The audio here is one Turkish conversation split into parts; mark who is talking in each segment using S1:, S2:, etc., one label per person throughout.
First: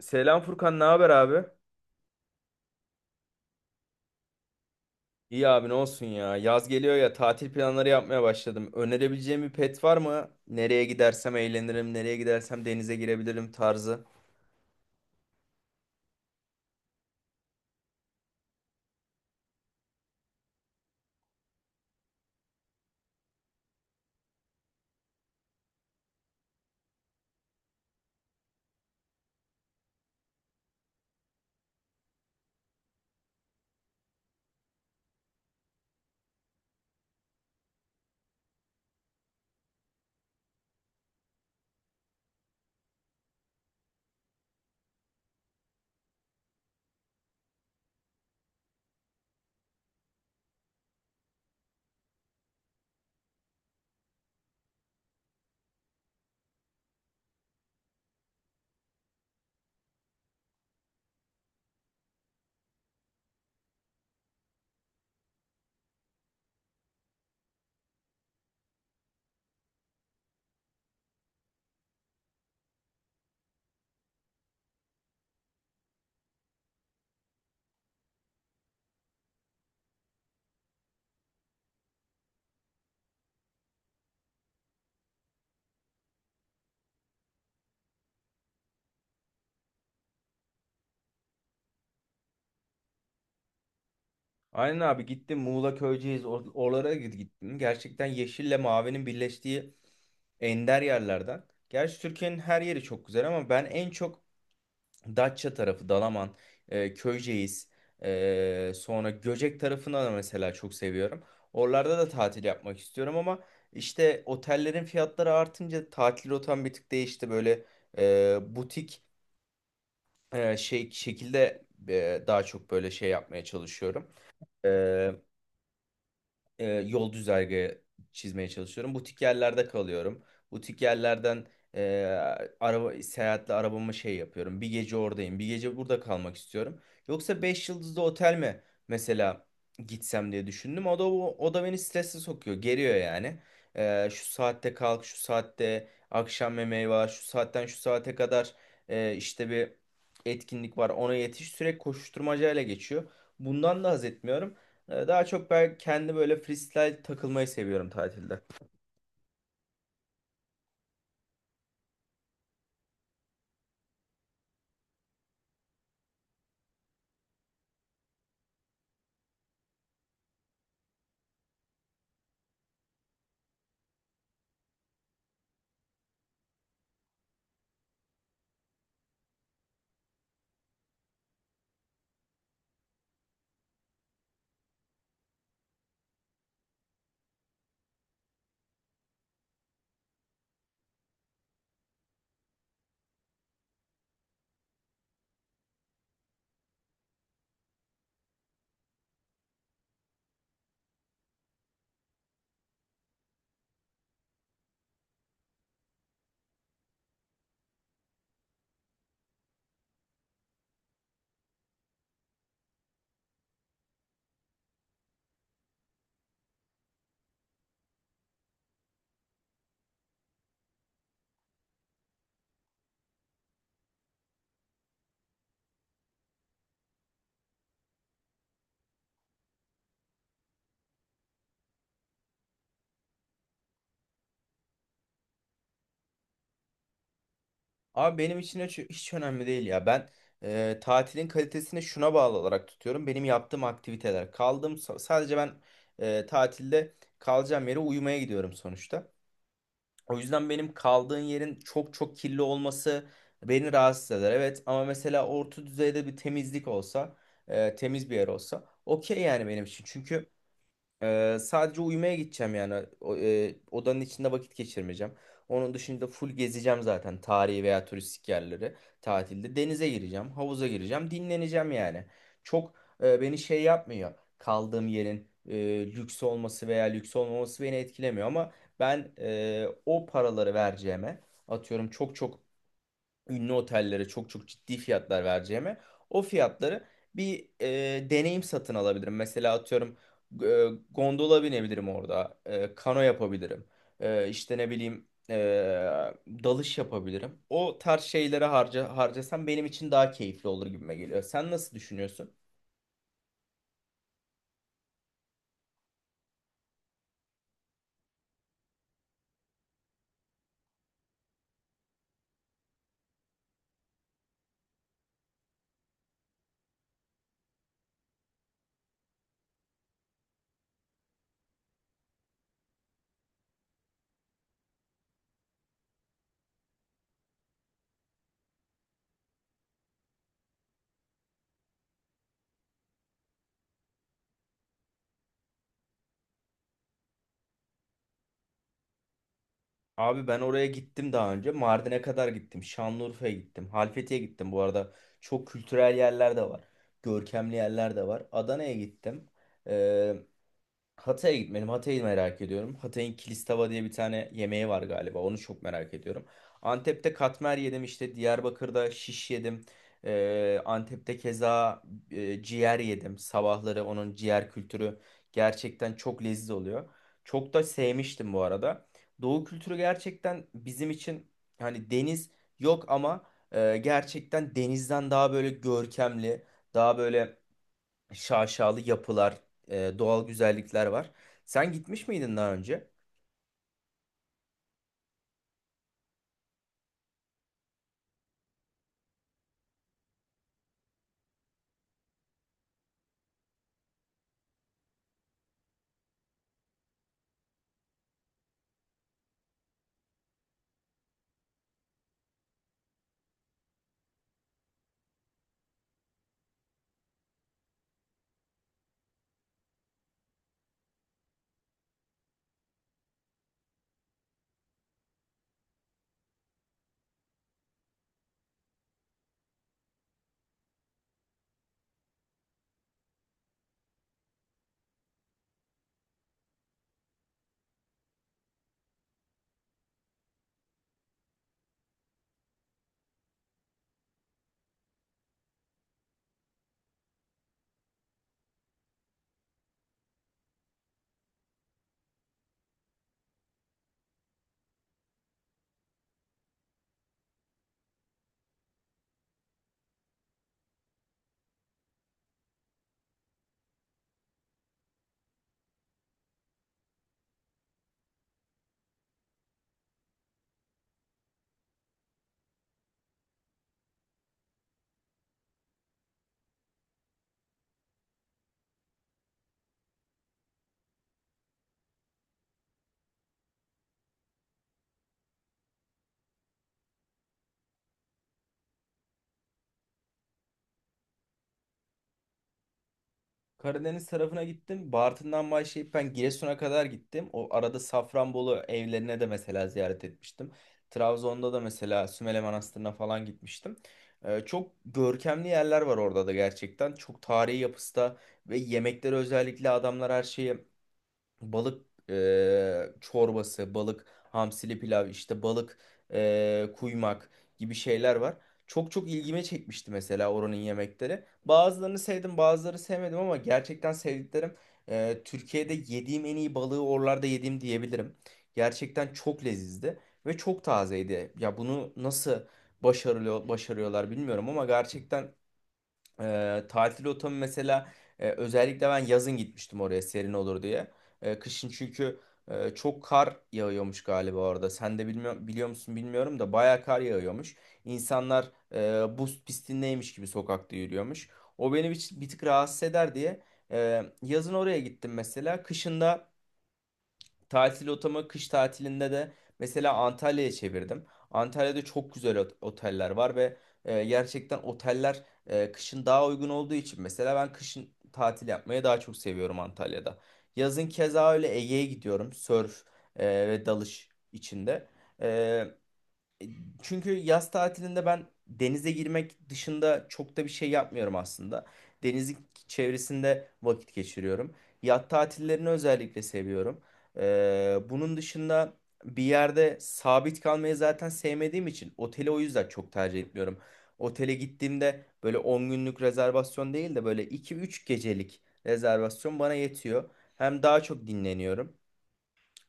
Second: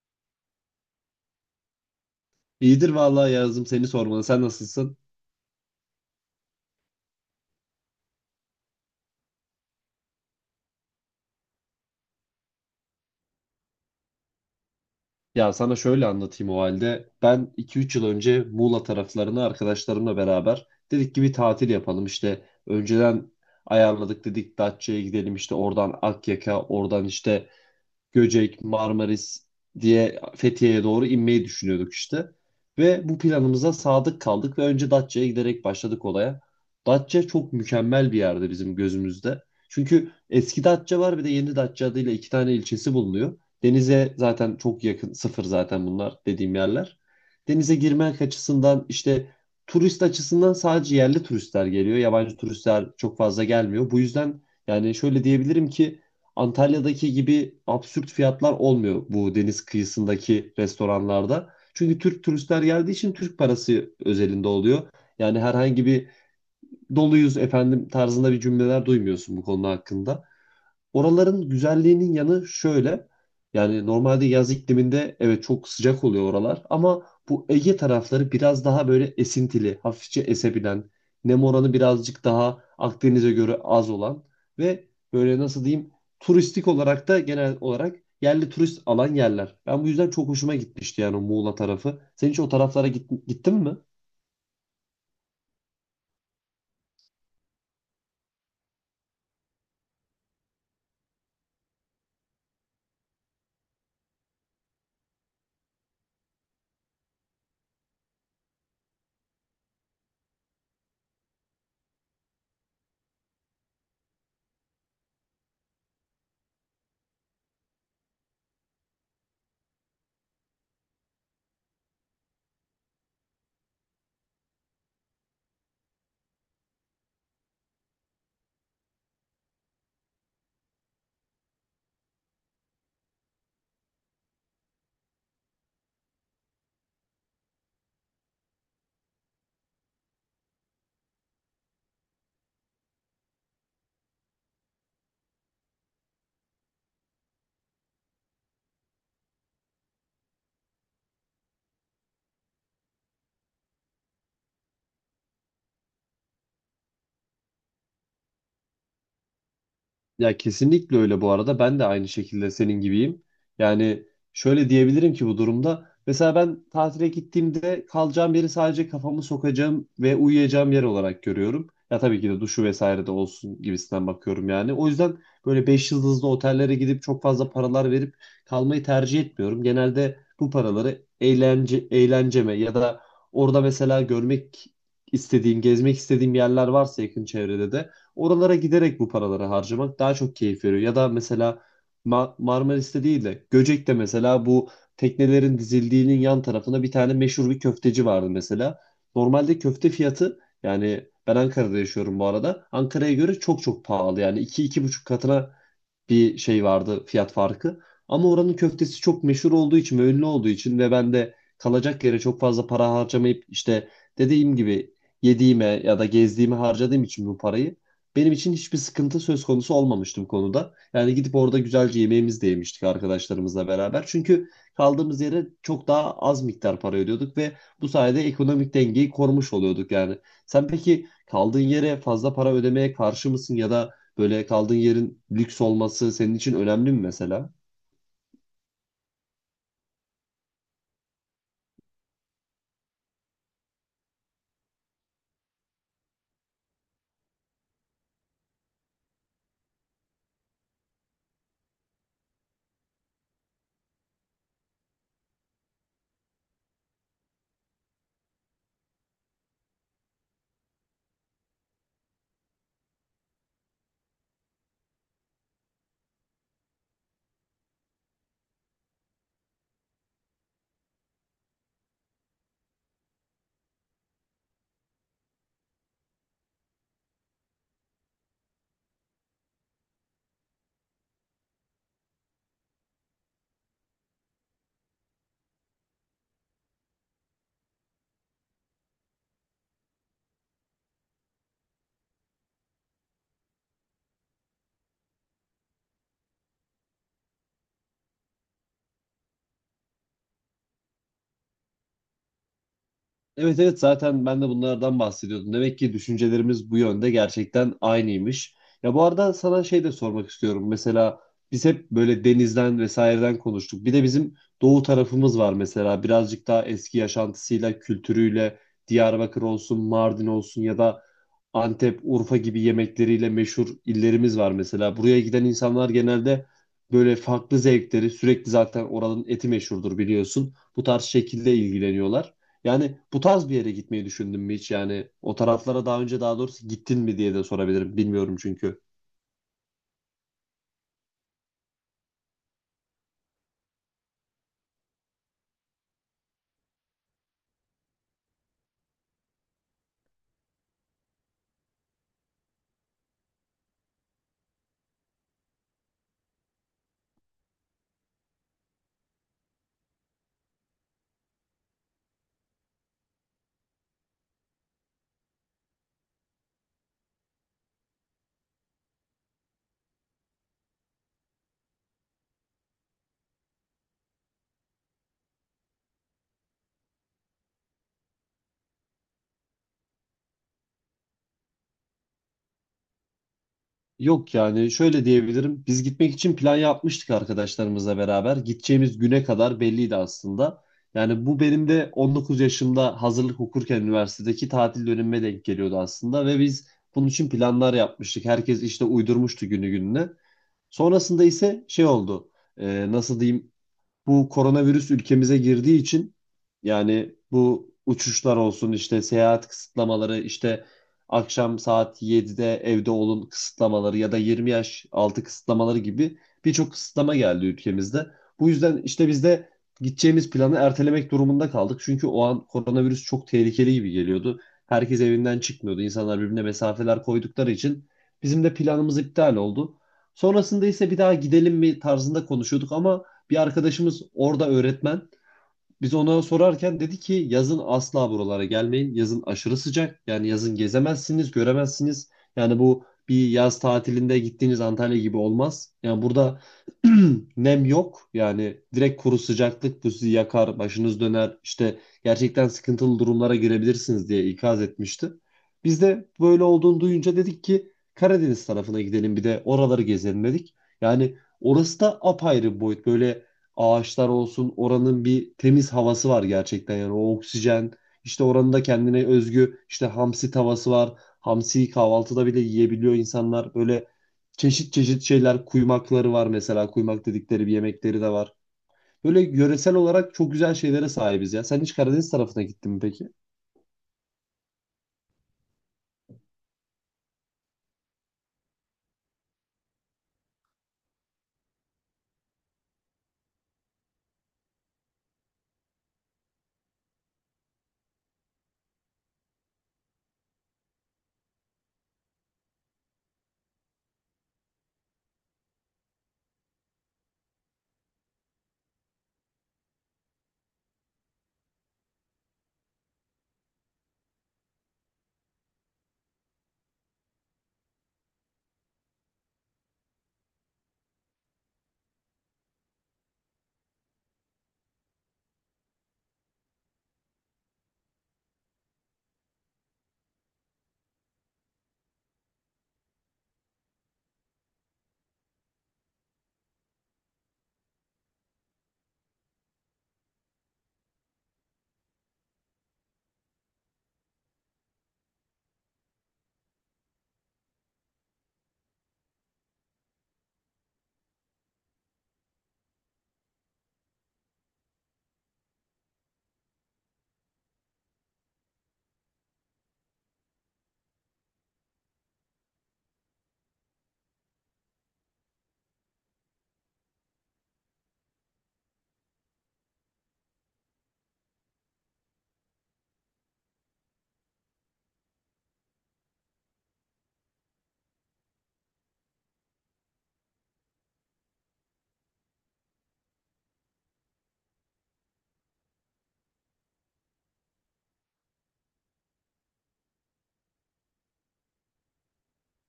S1: Selam Furkan, ne haber abi?
S2: İyidir vallahi yazdım seni sormalı. Sen nasılsın?
S1: İyi abi ne olsun ya. Yaz geliyor ya tatil planları yapmaya başladım. Önerebileceğim bir pet var mı? Nereye gidersem eğlenirim, nereye gidersem denize girebilirim tarzı.
S2: Ya sana şöyle anlatayım o halde. Ben 2-3 yıl önce Muğla taraflarına arkadaşlarımla beraber dedik ki bir tatil yapalım. İşte önceden ayarladık, dedik Datça'ya gidelim, işte oradan Akyaka, oradan işte Göcek, Marmaris diye Fethiye'ye doğru inmeyi düşünüyorduk işte. Ve bu planımıza sadık kaldık ve önce Datça'ya giderek başladık olaya. Datça çok mükemmel bir yerde bizim gözümüzde. Çünkü eski Datça var, bir de yeni Datça adıyla iki tane ilçesi bulunuyor. Denize zaten çok yakın, sıfır zaten bunlar, dediğim yerler. Denize girmek açısından, işte turist açısından, sadece yerli turistler geliyor. Yabancı turistler çok fazla gelmiyor. Bu yüzden yani şöyle diyebilirim ki, Antalya'daki gibi absürt fiyatlar olmuyor bu deniz kıyısındaki restoranlarda. Çünkü Türk turistler geldiği için Türk parası özelinde oluyor. Yani herhangi bir doluyuz efendim tarzında bir cümleler duymuyorsun bu konu hakkında. Oraların güzelliğinin yanı şöyle. Yani normalde yaz ikliminde evet çok sıcak oluyor oralar, ama bu Ege tarafları biraz daha böyle esintili, hafifçe esebilen, nem oranı birazcık daha Akdeniz'e göre az olan ve böyle nasıl diyeyim, turistik olarak da genel olarak yerli turist alan yerler. Ben bu yüzden çok hoşuma gitmişti yani o Muğla tarafı. Sen hiç o taraflara gittin mi?
S1: Aynen abi gittim Muğla Köyceğiz oralara gittim. Gerçekten yeşille mavinin birleştiği ender yerlerden. Gerçi Türkiye'nin her yeri çok güzel ama ben en çok Datça tarafı, Dalaman, Köyceğiz, sonra Göcek tarafını da mesela çok seviyorum. Oralarda da tatil yapmak istiyorum ama işte otellerin fiyatları artınca tatil rotam bir tık değişti. Böyle butik şey şekilde daha çok böyle şey yapmaya çalışıyorum. E, Yol güzergahı çizmeye çalışıyorum. Butik yerlerde kalıyorum. Butik yerlerden e, araba seyahatle arabamı şey yapıyorum. Bir gece oradayım, bir gece burada kalmak istiyorum. Yoksa 5 yıldızlı otel mi mesela gitsem diye düşündüm. O da beni strese sokuyor, geriyor yani. Şu saatte kalk, şu saatte akşam yemeği var, şu saatten şu saate kadar işte bir etkinlik var. Ona yetiş sürekli koşuşturmacayla geçiyor. Bundan da haz etmiyorum. Daha çok ben kendi böyle freestyle takılmayı seviyorum tatilde.
S2: Ya kesinlikle öyle bu arada. Ben de aynı şekilde senin gibiyim. Yani şöyle diyebilirim ki bu durumda. Mesela ben tatile gittiğimde kalacağım yeri sadece kafamı sokacağım ve uyuyacağım yer olarak görüyorum. Ya tabii ki de duşu vesaire de olsun gibisinden bakıyorum yani. O yüzden böyle 5 yıldızlı otellere gidip çok fazla paralar verip kalmayı tercih etmiyorum. Genelde bu paraları eğlence, eğlenceme, ya da orada mesela görmek istediğim, gezmek istediğim yerler varsa yakın çevrede de oralara giderek bu paraları harcamak daha çok keyif veriyor. Ya da mesela Marmaris'te değil de Göcek'te mesela, bu teknelerin dizildiğinin yan tarafında bir tane meşhur bir köfteci vardı mesela. Normalde köfte fiyatı, yani ben Ankara'da yaşıyorum bu arada, Ankara'ya göre çok çok pahalı, yani iki iki buçuk katına bir şey vardı fiyat farkı. Ama oranın köftesi çok meşhur olduğu için ve ünlü olduğu için, ve ben de kalacak yere çok fazla para harcamayıp, işte dediğim gibi yediğime ya da gezdiğime harcadığım için bu parayı, benim için hiçbir sıkıntı söz konusu olmamıştı bu konuda. Yani gidip orada güzelce yemeğimizi de yemiştik arkadaşlarımızla beraber. Çünkü kaldığımız yere çok daha az miktar para ödüyorduk ve bu sayede ekonomik dengeyi korumuş oluyorduk yani. Sen peki kaldığın yere fazla para ödemeye karşı mısın, ya da böyle kaldığın yerin lüks olması senin için önemli mi mesela?
S1: Abi benim için hiç önemli değil ya. Ben tatilin kalitesini şuna bağlı olarak tutuyorum. Benim yaptığım aktiviteler. Kaldığım sadece ben tatilde kalacağım yere uyumaya gidiyorum sonuçta. O yüzden benim kaldığın yerin çok çok kirli olması beni rahatsız eder. Evet ama mesela orta düzeyde bir temizlik olsa, temiz bir yer olsa okey yani benim için. Çünkü sadece uyumaya gideceğim yani. Odanın içinde vakit geçirmeyeceğim. Onun dışında full gezeceğim zaten tarihi veya turistik yerleri tatilde. Denize gireceğim, havuza gireceğim, dinleneceğim yani. Çok beni şey yapmıyor. Kaldığım yerin lüks olması veya lüks olmaması beni etkilemiyor ama ben o paraları vereceğime atıyorum çok çok ünlü otellere çok çok ciddi fiyatlar vereceğime o fiyatları bir deneyim satın alabilirim. Mesela atıyorum e, gondola binebilirim orada, kano yapabilirim, işte ne bileyim dalış yapabilirim. O tarz şeylere harcasam benim için daha keyifli olur gibime geliyor. Sen nasıl düşünüyorsun?
S2: Evet, evet, zaten ben de bunlardan bahsediyordum. Demek ki düşüncelerimiz bu yönde gerçekten aynıymış. Ya bu arada sana şey de sormak istiyorum. Mesela biz hep böyle denizden vesaireden konuştuk. Bir de bizim doğu tarafımız var mesela. Birazcık daha eski yaşantısıyla, kültürüyle Diyarbakır olsun, Mardin olsun, ya da Antep, Urfa gibi yemekleriyle meşhur illerimiz var mesela. Buraya giden insanlar genelde böyle farklı zevkleri, sürekli zaten oranın eti meşhurdur biliyorsun, bu tarz şekilde ilgileniyorlar. Yani bu tarz bir yere gitmeyi düşündün mü hiç? Yani o taraflara daha önce, daha doğrusu, gittin mi diye de sorabilirim. Bilmiyorum çünkü.
S1: Abi ben oraya gittim daha önce. Mardin'e kadar gittim. Şanlıurfa'ya gittim. Halfeti'ye gittim bu arada. Çok kültürel yerler de var. Görkemli yerler de var. Adana'ya gittim. Hatay'a gitmedim. Hatay'ı merak ediyorum. Hatay'ın Kilistava diye bir tane yemeği var galiba. Onu çok merak ediyorum. Antep'te katmer yedim işte. Diyarbakır'da şiş yedim. Antep'te keza ciğer yedim. Sabahları onun ciğer kültürü gerçekten çok lezzetli oluyor. Çok da sevmiştim bu arada. Doğu kültürü gerçekten bizim için hani deniz yok ama gerçekten denizden daha böyle görkemli, daha böyle şaşalı yapılar, doğal güzellikler var. Sen gitmiş miydin daha önce?
S2: Yok, yani şöyle diyebilirim. Biz gitmek için plan yapmıştık arkadaşlarımızla beraber. Gideceğimiz güne kadar belliydi aslında. Yani bu benim de 19 yaşımda hazırlık okurken üniversitedeki tatil dönemime denk geliyordu aslında, ve biz bunun için planlar yapmıştık. Herkes işte uydurmuştu günü gününe. Sonrasında ise şey oldu. Nasıl diyeyim? Bu koronavirüs ülkemize girdiği için, yani bu uçuşlar olsun, işte seyahat kısıtlamaları, işte akşam saat 7'de evde olun kısıtlamaları ya da 20 yaş altı kısıtlamaları gibi birçok kısıtlama geldi ülkemizde. Bu yüzden işte biz de gideceğimiz planı ertelemek durumunda kaldık. Çünkü o an koronavirüs çok tehlikeli gibi geliyordu. Herkes evinden çıkmıyordu. İnsanlar birbirine mesafeler koydukları için bizim de planımız iptal oldu. Sonrasında ise bir daha gidelim mi tarzında konuşuyorduk, ama bir arkadaşımız orada öğretmen. Biz ona sorarken dedi ki yazın asla buralara gelmeyin. Yazın aşırı sıcak. Yani yazın gezemezsiniz, göremezsiniz. Yani bu bir yaz tatilinde gittiğiniz Antalya gibi olmaz. Yani burada nem yok. Yani direkt kuru sıcaklık, bu sizi yakar, başınız döner. İşte gerçekten sıkıntılı durumlara girebilirsiniz diye ikaz etmişti. Biz de böyle olduğunu duyunca dedik ki Karadeniz tarafına gidelim, bir de oraları gezelim dedik. Yani orası da apayrı bir boyut. Böyle ağaçlar olsun, oranın bir temiz havası var gerçekten, yani o oksijen, işte oranın da kendine özgü işte hamsi tavası var. Hamsiyi kahvaltıda bile yiyebiliyor insanlar. Böyle çeşit çeşit şeyler, kuymakları var mesela, kuymak dedikleri bir yemekleri de var. Böyle yöresel olarak çok güzel şeylere sahibiz ya. Sen hiç Karadeniz tarafına gittin mi peki?
S1: Karadeniz tarafına gittim. Bartın'dan başlayıp ben Giresun'a kadar gittim. O arada Safranbolu evlerine de mesela ziyaret etmiştim. Trabzon'da da mesela Sümele Manastırı'na falan gitmiştim. Çok görkemli yerler var orada da gerçekten. Çok tarihi yapısı da ve yemekleri özellikle adamlar her şeyi balık çorbası, balık hamsili pilav, işte balık kuymak gibi şeyler var. Çok çok ilgime çekmişti mesela oranın yemekleri. Bazılarını sevdim, bazıları sevmedim ama gerçekten sevdiklerim Türkiye'de yediğim en iyi balığı oralarda yediğim diyebilirim. Gerçekten çok lezizdi ve çok tazeydi. Ya bunu nasıl başarıyorlar bilmiyorum ama gerçekten tatil rotamı mesela özellikle ben yazın gitmiştim oraya serin olur diye. Kışın çünkü çok kar yağıyormuş galiba orada. Sen de biliyor musun bilmiyorum da bayağı kar yağıyormuş. İnsanlar buz pistindeymiş gibi sokakta yürüyormuş. O beni bir tık rahatsız eder diye yazın oraya gittim mesela. Tatil otamı kış tatilinde de mesela Antalya'ya çevirdim. Antalya'da çok güzel oteller var ve gerçekten oteller kışın daha uygun olduğu için mesela ben kışın tatil yapmayı daha çok seviyorum Antalya'da. Yazın keza öyle Ege'ye gidiyorum. Sörf ve dalış içinde. E, e, Çünkü yaz tatilinde ben denize girmek dışında çok da bir şey yapmıyorum aslında. Denizin çevresinde vakit geçiriyorum. Yat tatillerini özellikle seviyorum. Bunun dışında bir yerde sabit kalmayı zaten sevmediğim için oteli o yüzden çok tercih etmiyorum. Otele gittiğimde böyle 10 günlük rezervasyon değil de böyle 2-3 gecelik rezervasyon bana yetiyor. Hem daha çok dinleniyorum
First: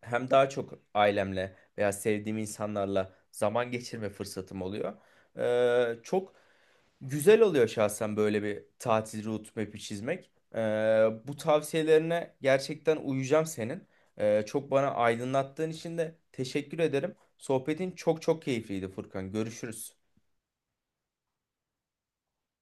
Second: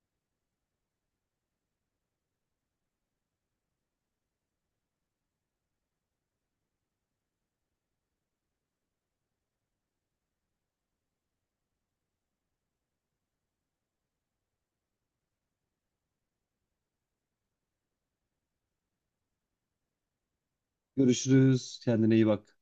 S1: hem daha çok ailemle veya sevdiğim insanlarla zaman geçirme fırsatım oluyor. Çok güzel oluyor şahsen böyle bir tatil route map'i çizmek. Bu tavsiyelerine gerçekten uyacağım senin. Çok bana aydınlattığın için de teşekkür ederim. Sohbetin çok çok keyifliydi Furkan. Görüşürüz.
S2: Görüşürüz. Kendine iyi bak.